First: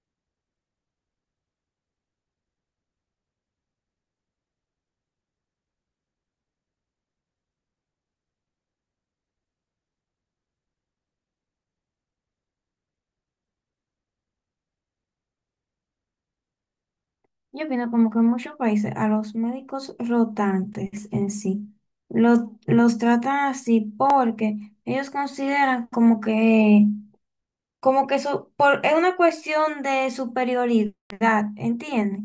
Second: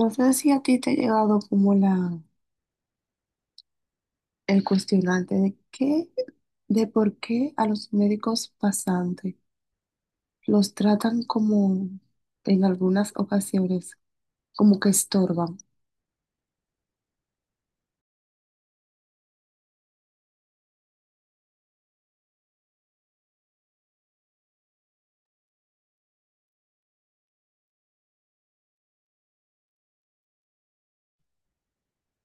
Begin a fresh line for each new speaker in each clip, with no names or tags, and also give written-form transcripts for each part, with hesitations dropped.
No sé si a ti te ha llegado como la, el cuestionante de qué, de por qué a los médicos pasantes los tratan como en algunas ocasiones como que estorban.
Yo opino como que en muchos países a los médicos rotantes en sí los tratan así porque ellos consideran como que eso por, es una cuestión de superioridad, ¿entiendes?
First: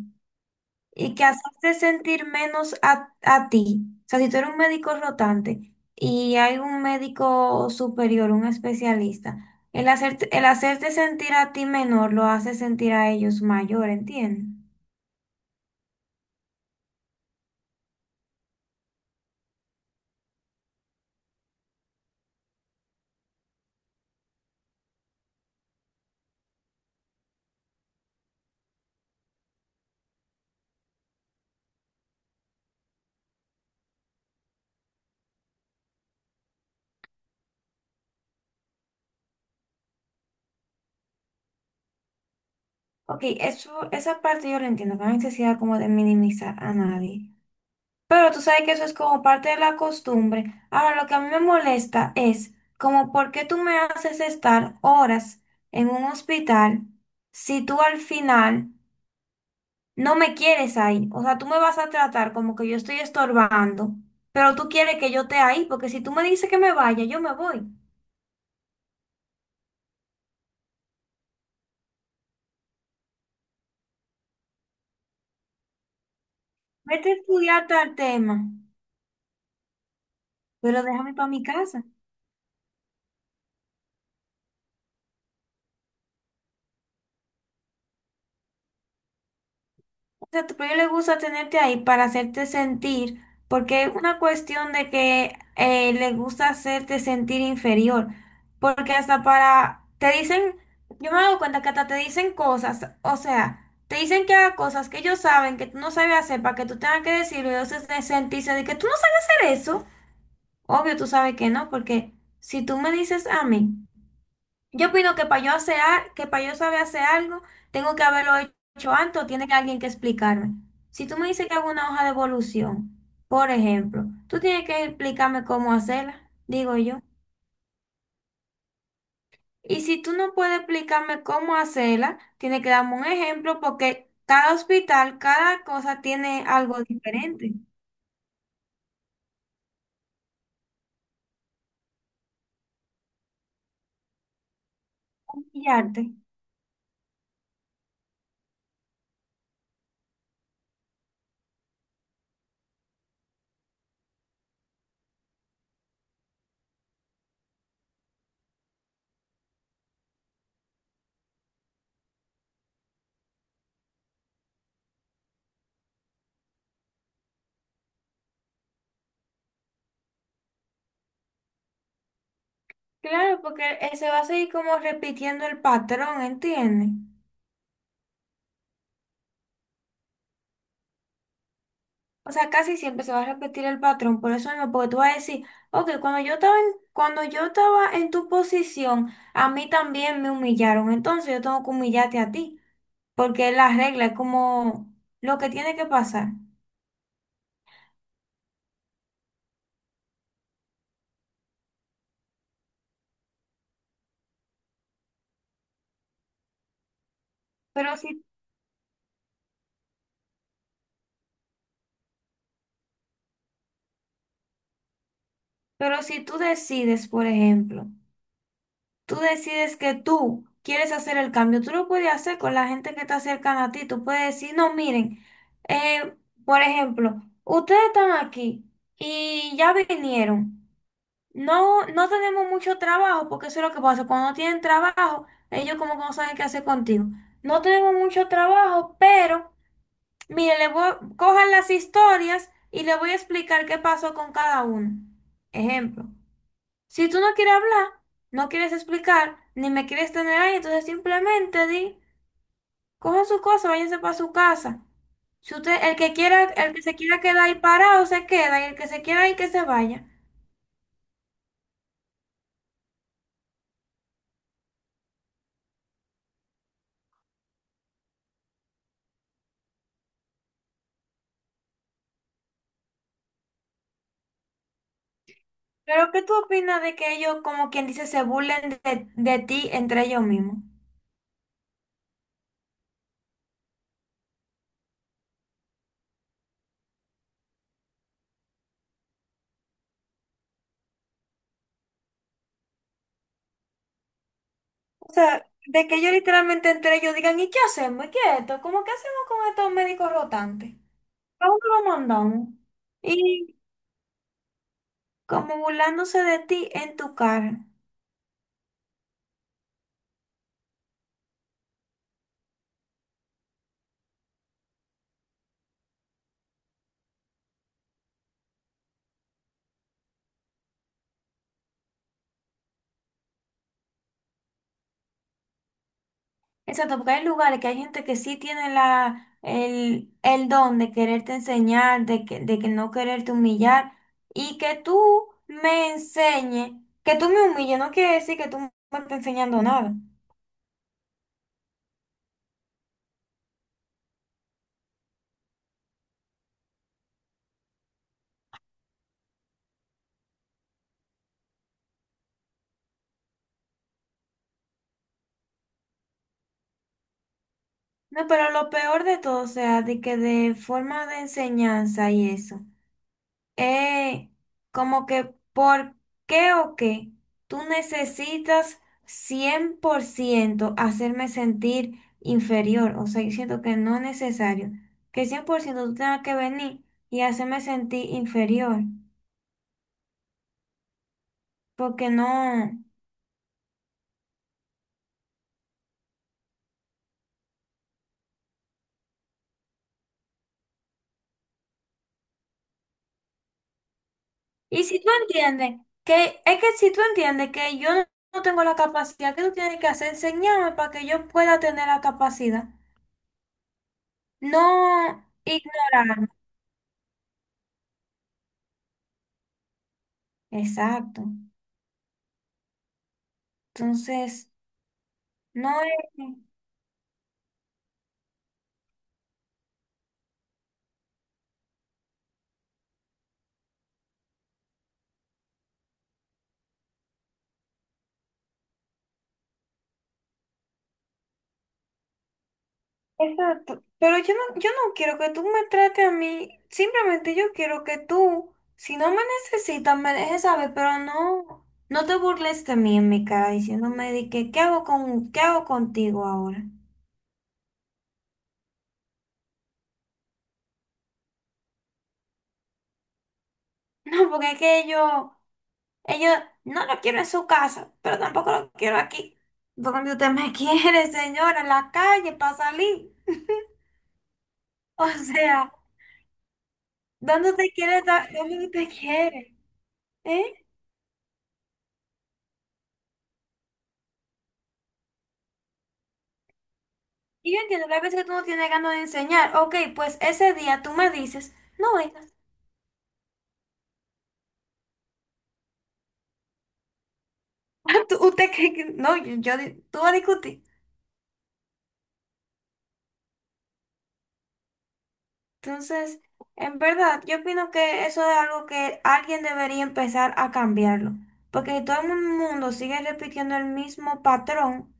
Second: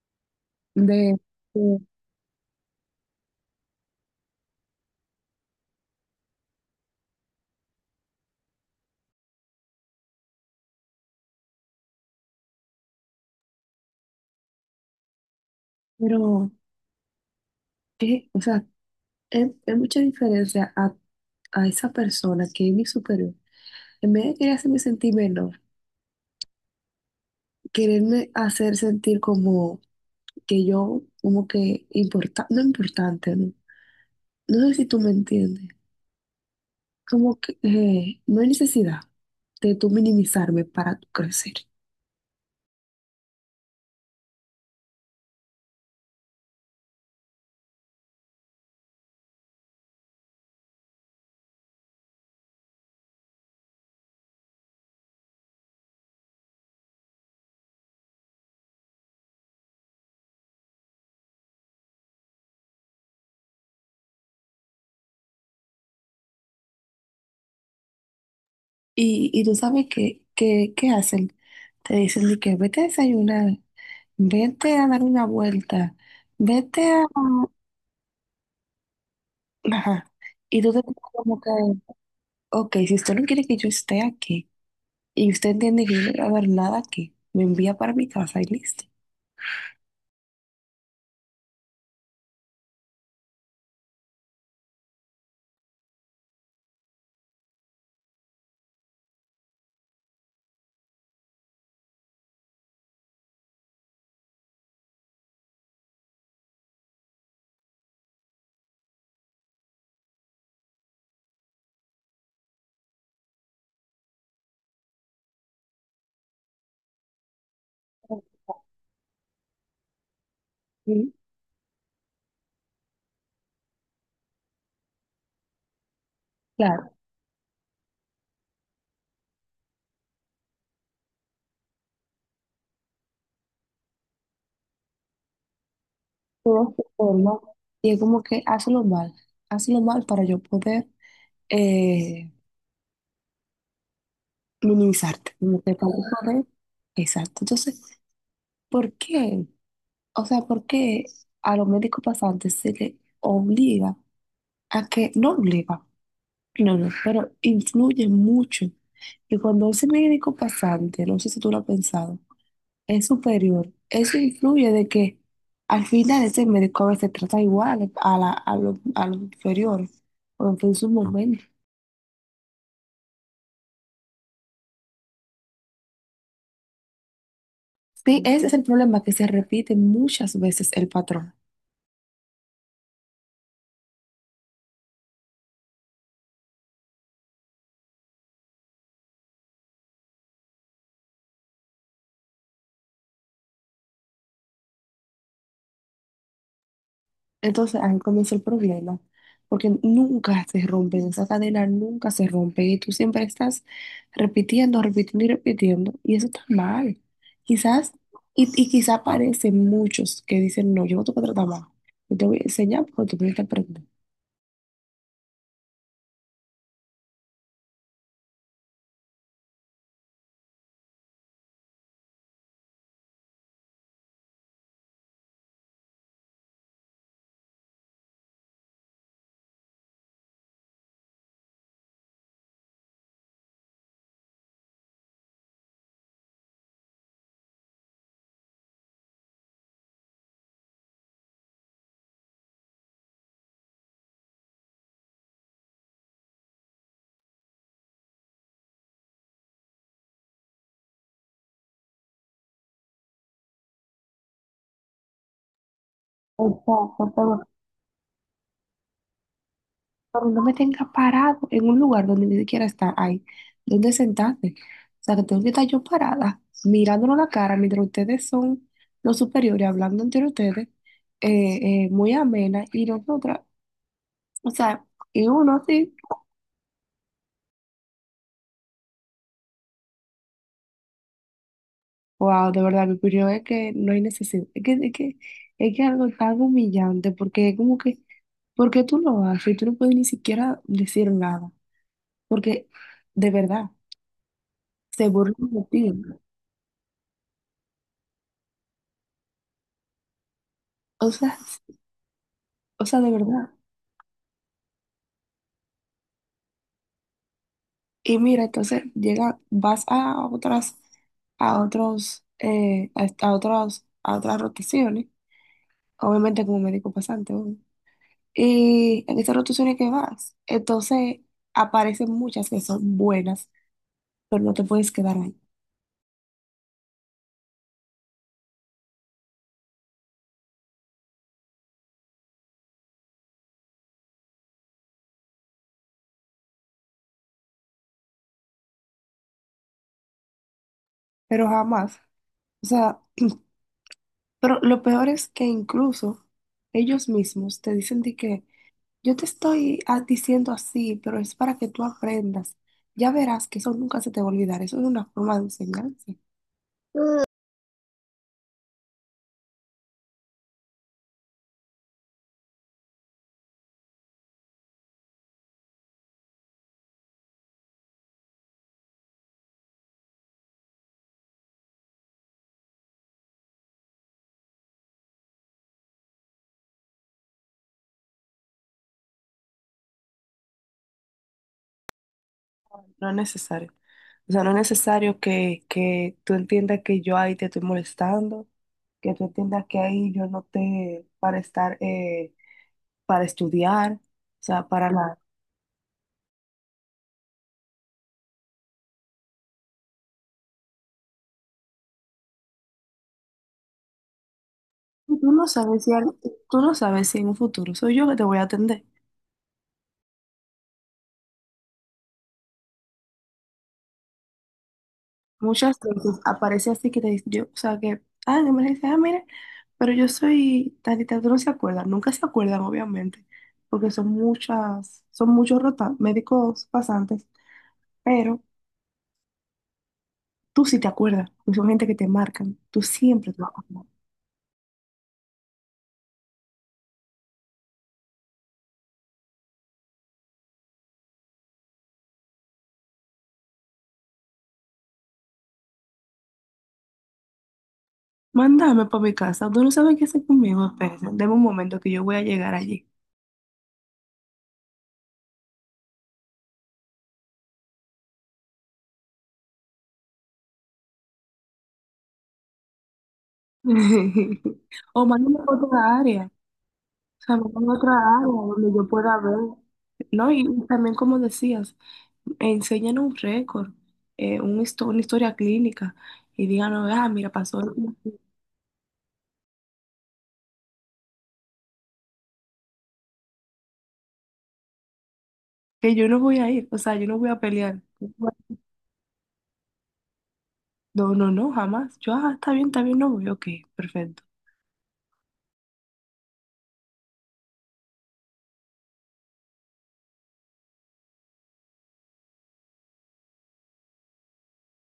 Y
De,
que hacerte
de-
sentir menos a ti. O sea, si tú eres un médico rotante y hay un médico superior, un especialista, el hacerte sentir a ti menor lo hace sentir a ellos mayor, ¿entiendes?
pero, ¿qué? O sea, es mucha diferencia a esa persona que es mi superior. En vez de querer hacerme sentir menor, quererme hacer sentir como que yo, como que importa, no importante, ¿no? No sé si tú me entiendes. Como que no hay necesidad de tú minimizarme para tú crecer.
Ok, esa parte yo la entiendo, que no hay necesidad como de minimizar a nadie. Pero tú sabes que eso es como parte de la costumbre. Ahora, lo que a mí me molesta es como por qué tú me haces estar horas en un hospital si tú al final no me quieres ahí. O sea, tú me vas a tratar como que yo estoy estorbando, pero tú quieres que yo esté ahí, porque si tú me dices que me vaya, yo me voy.
Y tú sabes ¿qué hacen? Te dicen de que vete a desayunar, vete a dar una vuelta, vete a...
Vete a estudiar tal tema,
Ajá. Y tú te
pero
pones
déjame para
como
mi
que,
casa.
ok, si usted no quiere que yo esté aquí y usted entiende que yo no voy a ver nada aquí, me envía para mi casa y listo.
Sea, a tu proyecto le gusta tenerte ahí para hacerte sentir, porque es una cuestión de que le gusta hacerte sentir inferior, porque hasta para, te dicen, yo me doy cuenta que hasta te dicen cosas, o sea, te dicen que haga cosas que ellos saben que tú no sabes hacer para que tú tengas que decirlo, y entonces de sentirse de que tú no sabes hacer eso, obvio tú sabes que no, porque si tú me dices a mí, yo opino que para yo hacer, que para yo saber hacer algo, tengo que haberlo hecho antes o tiene que alguien que explicarme. Si
Sí.
tú me dices que hago una hoja de evolución, por ejemplo, tú tienes que explicarme cómo hacerla, digo
Claro,
yo. Y si tú no puedes explicarme cómo hacerla, tienes que darme un ejemplo porque cada hospital, cada cosa tiene
todo
algo
se forma
diferente.
y es como que hazlo mal para yo poder... eh, minimizarte, no
Y
te
arte.
de... Exacto. Entonces, ¿por qué? O sea, ¿por qué a los médicos pasantes se les obliga a que, no obliga, no, no, pero influye mucho. Y cuando ese médico pasante, no sé si tú lo has pensado, es superior, eso influye de que al final ese médico a veces trata igual a, la, a, lo- a los inferiores, o en su momento.
Claro, porque se va a seguir como repitiendo el patrón, ¿entiendes?
Sí, ese es el problema, que se repite muchas veces el patrón.
O sea, casi siempre se va a repetir el patrón, por eso mismo, porque tú vas a decir, ok, cuando yo estaba en tu posición, a mí también me humillaron, entonces yo tengo que humillarte a ti, porque es la regla, es como lo que tiene que pasar.
Entonces ahí comienza el problema, porque nunca se rompen, esa cadena nunca se rompe y tú siempre estás repitiendo, repitiendo y repitiendo y eso está mal. Quizás,
Pero si,
y quizás aparecen muchos que dicen, no, yo no te voy a tratar más, yo te voy a enseñar porque tú tienes que aprender.
pero si tú decides, por ejemplo, tú decides que tú quieres hacer el cambio, tú lo puedes hacer con la gente que está cercana a ti, tú puedes decir, no, miren, eh, por ejemplo, ustedes están aquí y ya vinieron. No, no tenemos mucho trabajo, porque eso es lo que pasa. Cuando no tienen trabajo, ellos como que no saben qué hacer contigo. No tenemos mucho trabajo, pero mire, cojan las historias y le voy a explicar qué pasó con cada uno. Ejemplo, si tú no quieres hablar, no quieres explicar, ni me quieres tener ahí, entonces simplemente di, cojan su cosa, váyanse para su casa. Si usted, el que se
Exacto,
quiera quedar ahí parado, se queda, y el que se quiera ir, que se vaya.
favor, no me tenga parado en un lugar donde ni siquiera está ahí, donde sentarte. O sea, que tengo que estar yo parada, mirándonos la cara mientras ustedes son los superiores, hablando entre ustedes, muy amena, y nosotras, o sea, y uno así,
Pero ¿qué tú opinas de que ellos, como quien dice, se burlen de ti entre ellos mismos?
wow, de verdad, mi opinión es que no hay necesidad, es que algo tan humillante, porque es como que, ¿por qué tú lo haces? Y tú no puedes ni siquiera decir nada, porque de verdad,
O
se
sea,
burlan de
de
ti.
que ellos literalmente entre ellos digan, ¿y qué hacemos? ¿Y qué es esto? ¿Cómo qué hacemos con estos médicos rotantes?
O sea,
¿A dónde los mandamos?
o sea, de verdad.
Y como burlándose de ti en tu cara.
Y mira, entonces llega, vas a otras, a otros, a otros, a otras rotaciones, obviamente como médico pasante, obvio. Y en esas rotaciones que vas, entonces aparecen muchas que son buenas, pero no te puedes quedar ahí.
Exacto, porque hay lugares que hay gente que sí tiene el don de quererte enseñar, de que no quererte humillar, y que tú me enseñes, que tú me humilles, no quiere decir que tú me estés enseñando nada.
Pero jamás. O sea, pero lo peor es que incluso ellos mismos te dicen de que yo te estoy diciendo así, pero es para que tú aprendas. Ya verás que eso nunca se te va a olvidar. Eso es una forma de enseñanza.
No, pero lo peor de todo, o sea, de que de forma de enseñanza y eso, es como que por qué o qué tú necesitas 100% hacerme sentir inferior, o sea, yo siento que no es necesario, que 100% tú tengas que venir y hacerme sentir inferior, porque no...
No es necesario. O sea, no es necesario que tú entiendas que yo ahí te estoy molestando, que tú entiendas que ahí yo no te para estar, para estudiar, o sea,
Y
para
si tú
nada.
entiendes que, es que si tú entiendes que yo no tengo la capacidad, ¿que tú tienes que hacer? Enseñarme para que yo pueda tener la capacidad.
Y
No
tú no sabes si, al-
ignorar.
tú no sabes si en un futuro soy yo que te voy a atender.
Exacto. Entonces,
Muchas
no es...
veces aparece así que te dice, yo, o sea, que, ah, en emergencia, ah, mire, pero yo soy tantita, tú no se acuerdan, nunca se acuerdan, obviamente, porque son muchas, son muchos rota- médicos pasantes, pero. Tú sí te acuerdas, porque son gente que te marcan. Tú siempre te vas a
Exacto.
acordar.
Pero yo no quiero que tú me trates a mí. Simplemente yo quiero que tú, si no me necesitas, me dejes saber, pero no, no te burles de mí en mi cara diciéndome de que, ¿qué hago con, qué hago contigo ahora?
Mándame para mi casa. Tú no sabes qué hacer conmigo, espérese. Deme un momento que yo voy a llegar allí.
No, porque es que yo, ellos no lo quiero en su casa, pero tampoco lo quiero aquí. Donde usted me quiere, señora, en la calle para salir.
O
O
mándame a
sea.
otra área. O sea,
¿Dónde
mándame
te
a otra
quieres
área
dar? ¿Dónde
donde yo
te
pueda ver.
quieres?
No,
¿Eh?
y también como decías, enseñan un récord, un histo- una historia clínica y díganos, ah, mira,
Y
pasó
yo entiendo que a
esto".
veces tú no tienes ganas de enseñar. Ok, pues ese día tú me dices, no vengas.
Que yo no voy a ir, o sea, yo no voy a pelear.
Ah, ¿usted cree que no? Tú vas a discutir.
No, no, no, jamás. Yo, ah, está bien, no voy, ok, perfecto.
Entonces, en verdad, yo opino que eso es algo que alguien debería empezar a cambiarlo. Porque si todo el mundo sigue repitiendo el mismo patrón,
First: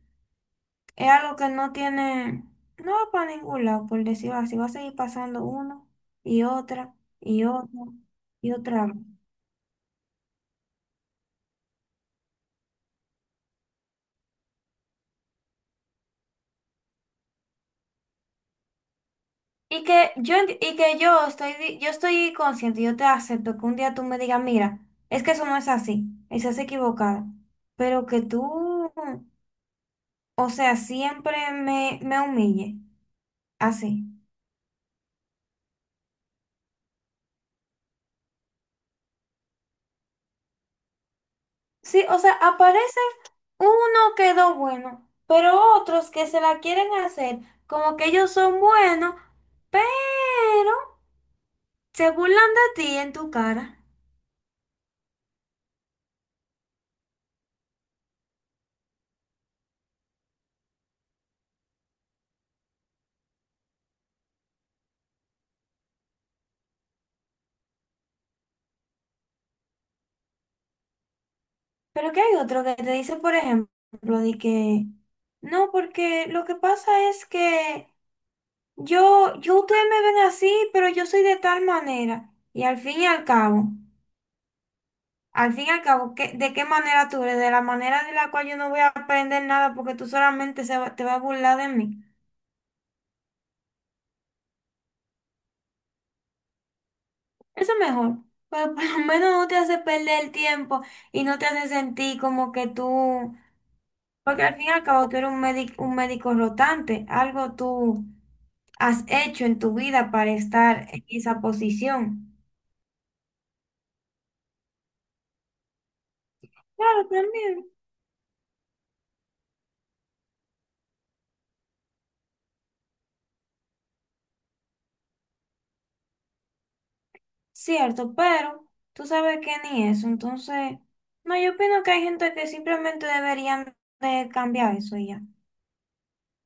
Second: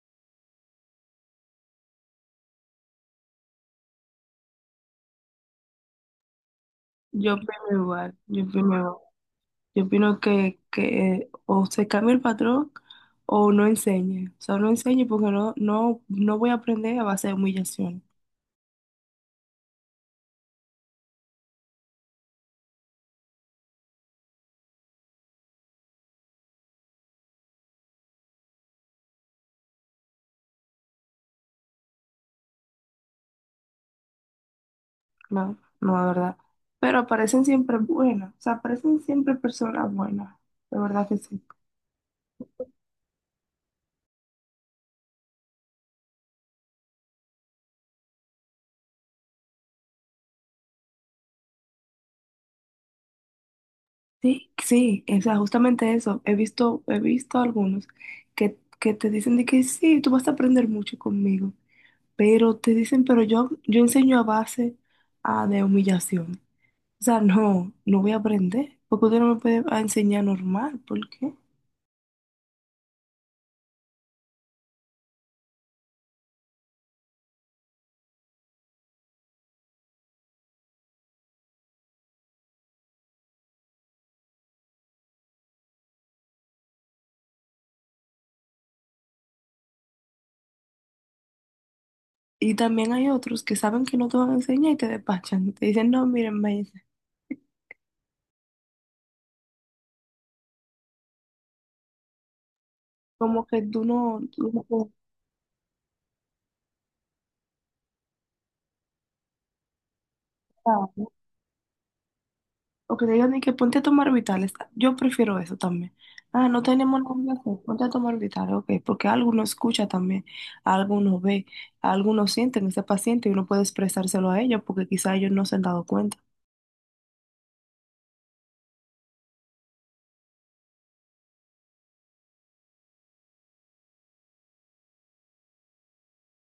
es algo que no va para ningún lado, por decirlo así. Va a seguir pasando uno y otra
Yo
y
opino
otra
igual, yo
y
opino
otra
igual.
vez.
Yo opino que o se cambia el patrón o no enseñe. O sea, no enseñe porque no, no, no voy a aprender a base de humillación.
Y que yo, enti- y que yo estoy, di- yo estoy consciente, yo te acepto que un día tú me digas, mira, es que eso no es así, estás equivocada, pero que tú, o sea, me humille, así.
No, no, de verdad. Pero aparecen siempre buenas, o sea, aparecen siempre personas buenas. De verdad que sí.
Sí, o sea, aparece uno quedó bueno, pero otros que se la quieren hacer, como que ellos son buenos, pero se burlan de ti en tu cara.
Sí, sí, o sea, justamente eso. He visto algunos que te dicen de que sí, tú vas a aprender mucho conmigo. Pero te dicen, pero yo enseño a base de humillación. O sea, no, no voy a aprender, porque usted no me puede a enseñar normal, ¿por qué?
Pero que hay otro que te dice, por ejemplo, de que no, porque lo que pasa es que ustedes me ven así, pero yo soy de tal manera. Y al fin y al cabo, al fin y al cabo, ¿de qué manera tú eres? De la manera de la cual yo no voy a aprender nada porque tú solamente te vas a burlar de mí.
Y también hay otros que saben que no te van a enseñar y te despachan. Te dicen, no, miren, maestra,
Eso es mejor. Pero por lo menos no te hace perder el tiempo y no te hace sentir como que tú,
como que
porque
tú
al
no
fin y al
puedes,
cabo tú eres un médico rotante, algo tú has hecho en tu vida para
ah,
estar en esa posición.
o que te digan de que ponte a tomar vitales. Yo prefiero eso también. Ah, no tenemos
Claro,
nada que hacer,
también,
ponte a tomar vitales, ok, porque algo uno escucha también, algo uno ve, algo uno siente en ese paciente y uno puede expresárselo a ellos porque quizá ellos no se han dado cuenta.
cierto, pero tú sabes que ni eso, entonces, no, yo opino que hay gente que simplemente deberían de cambiar eso y ya.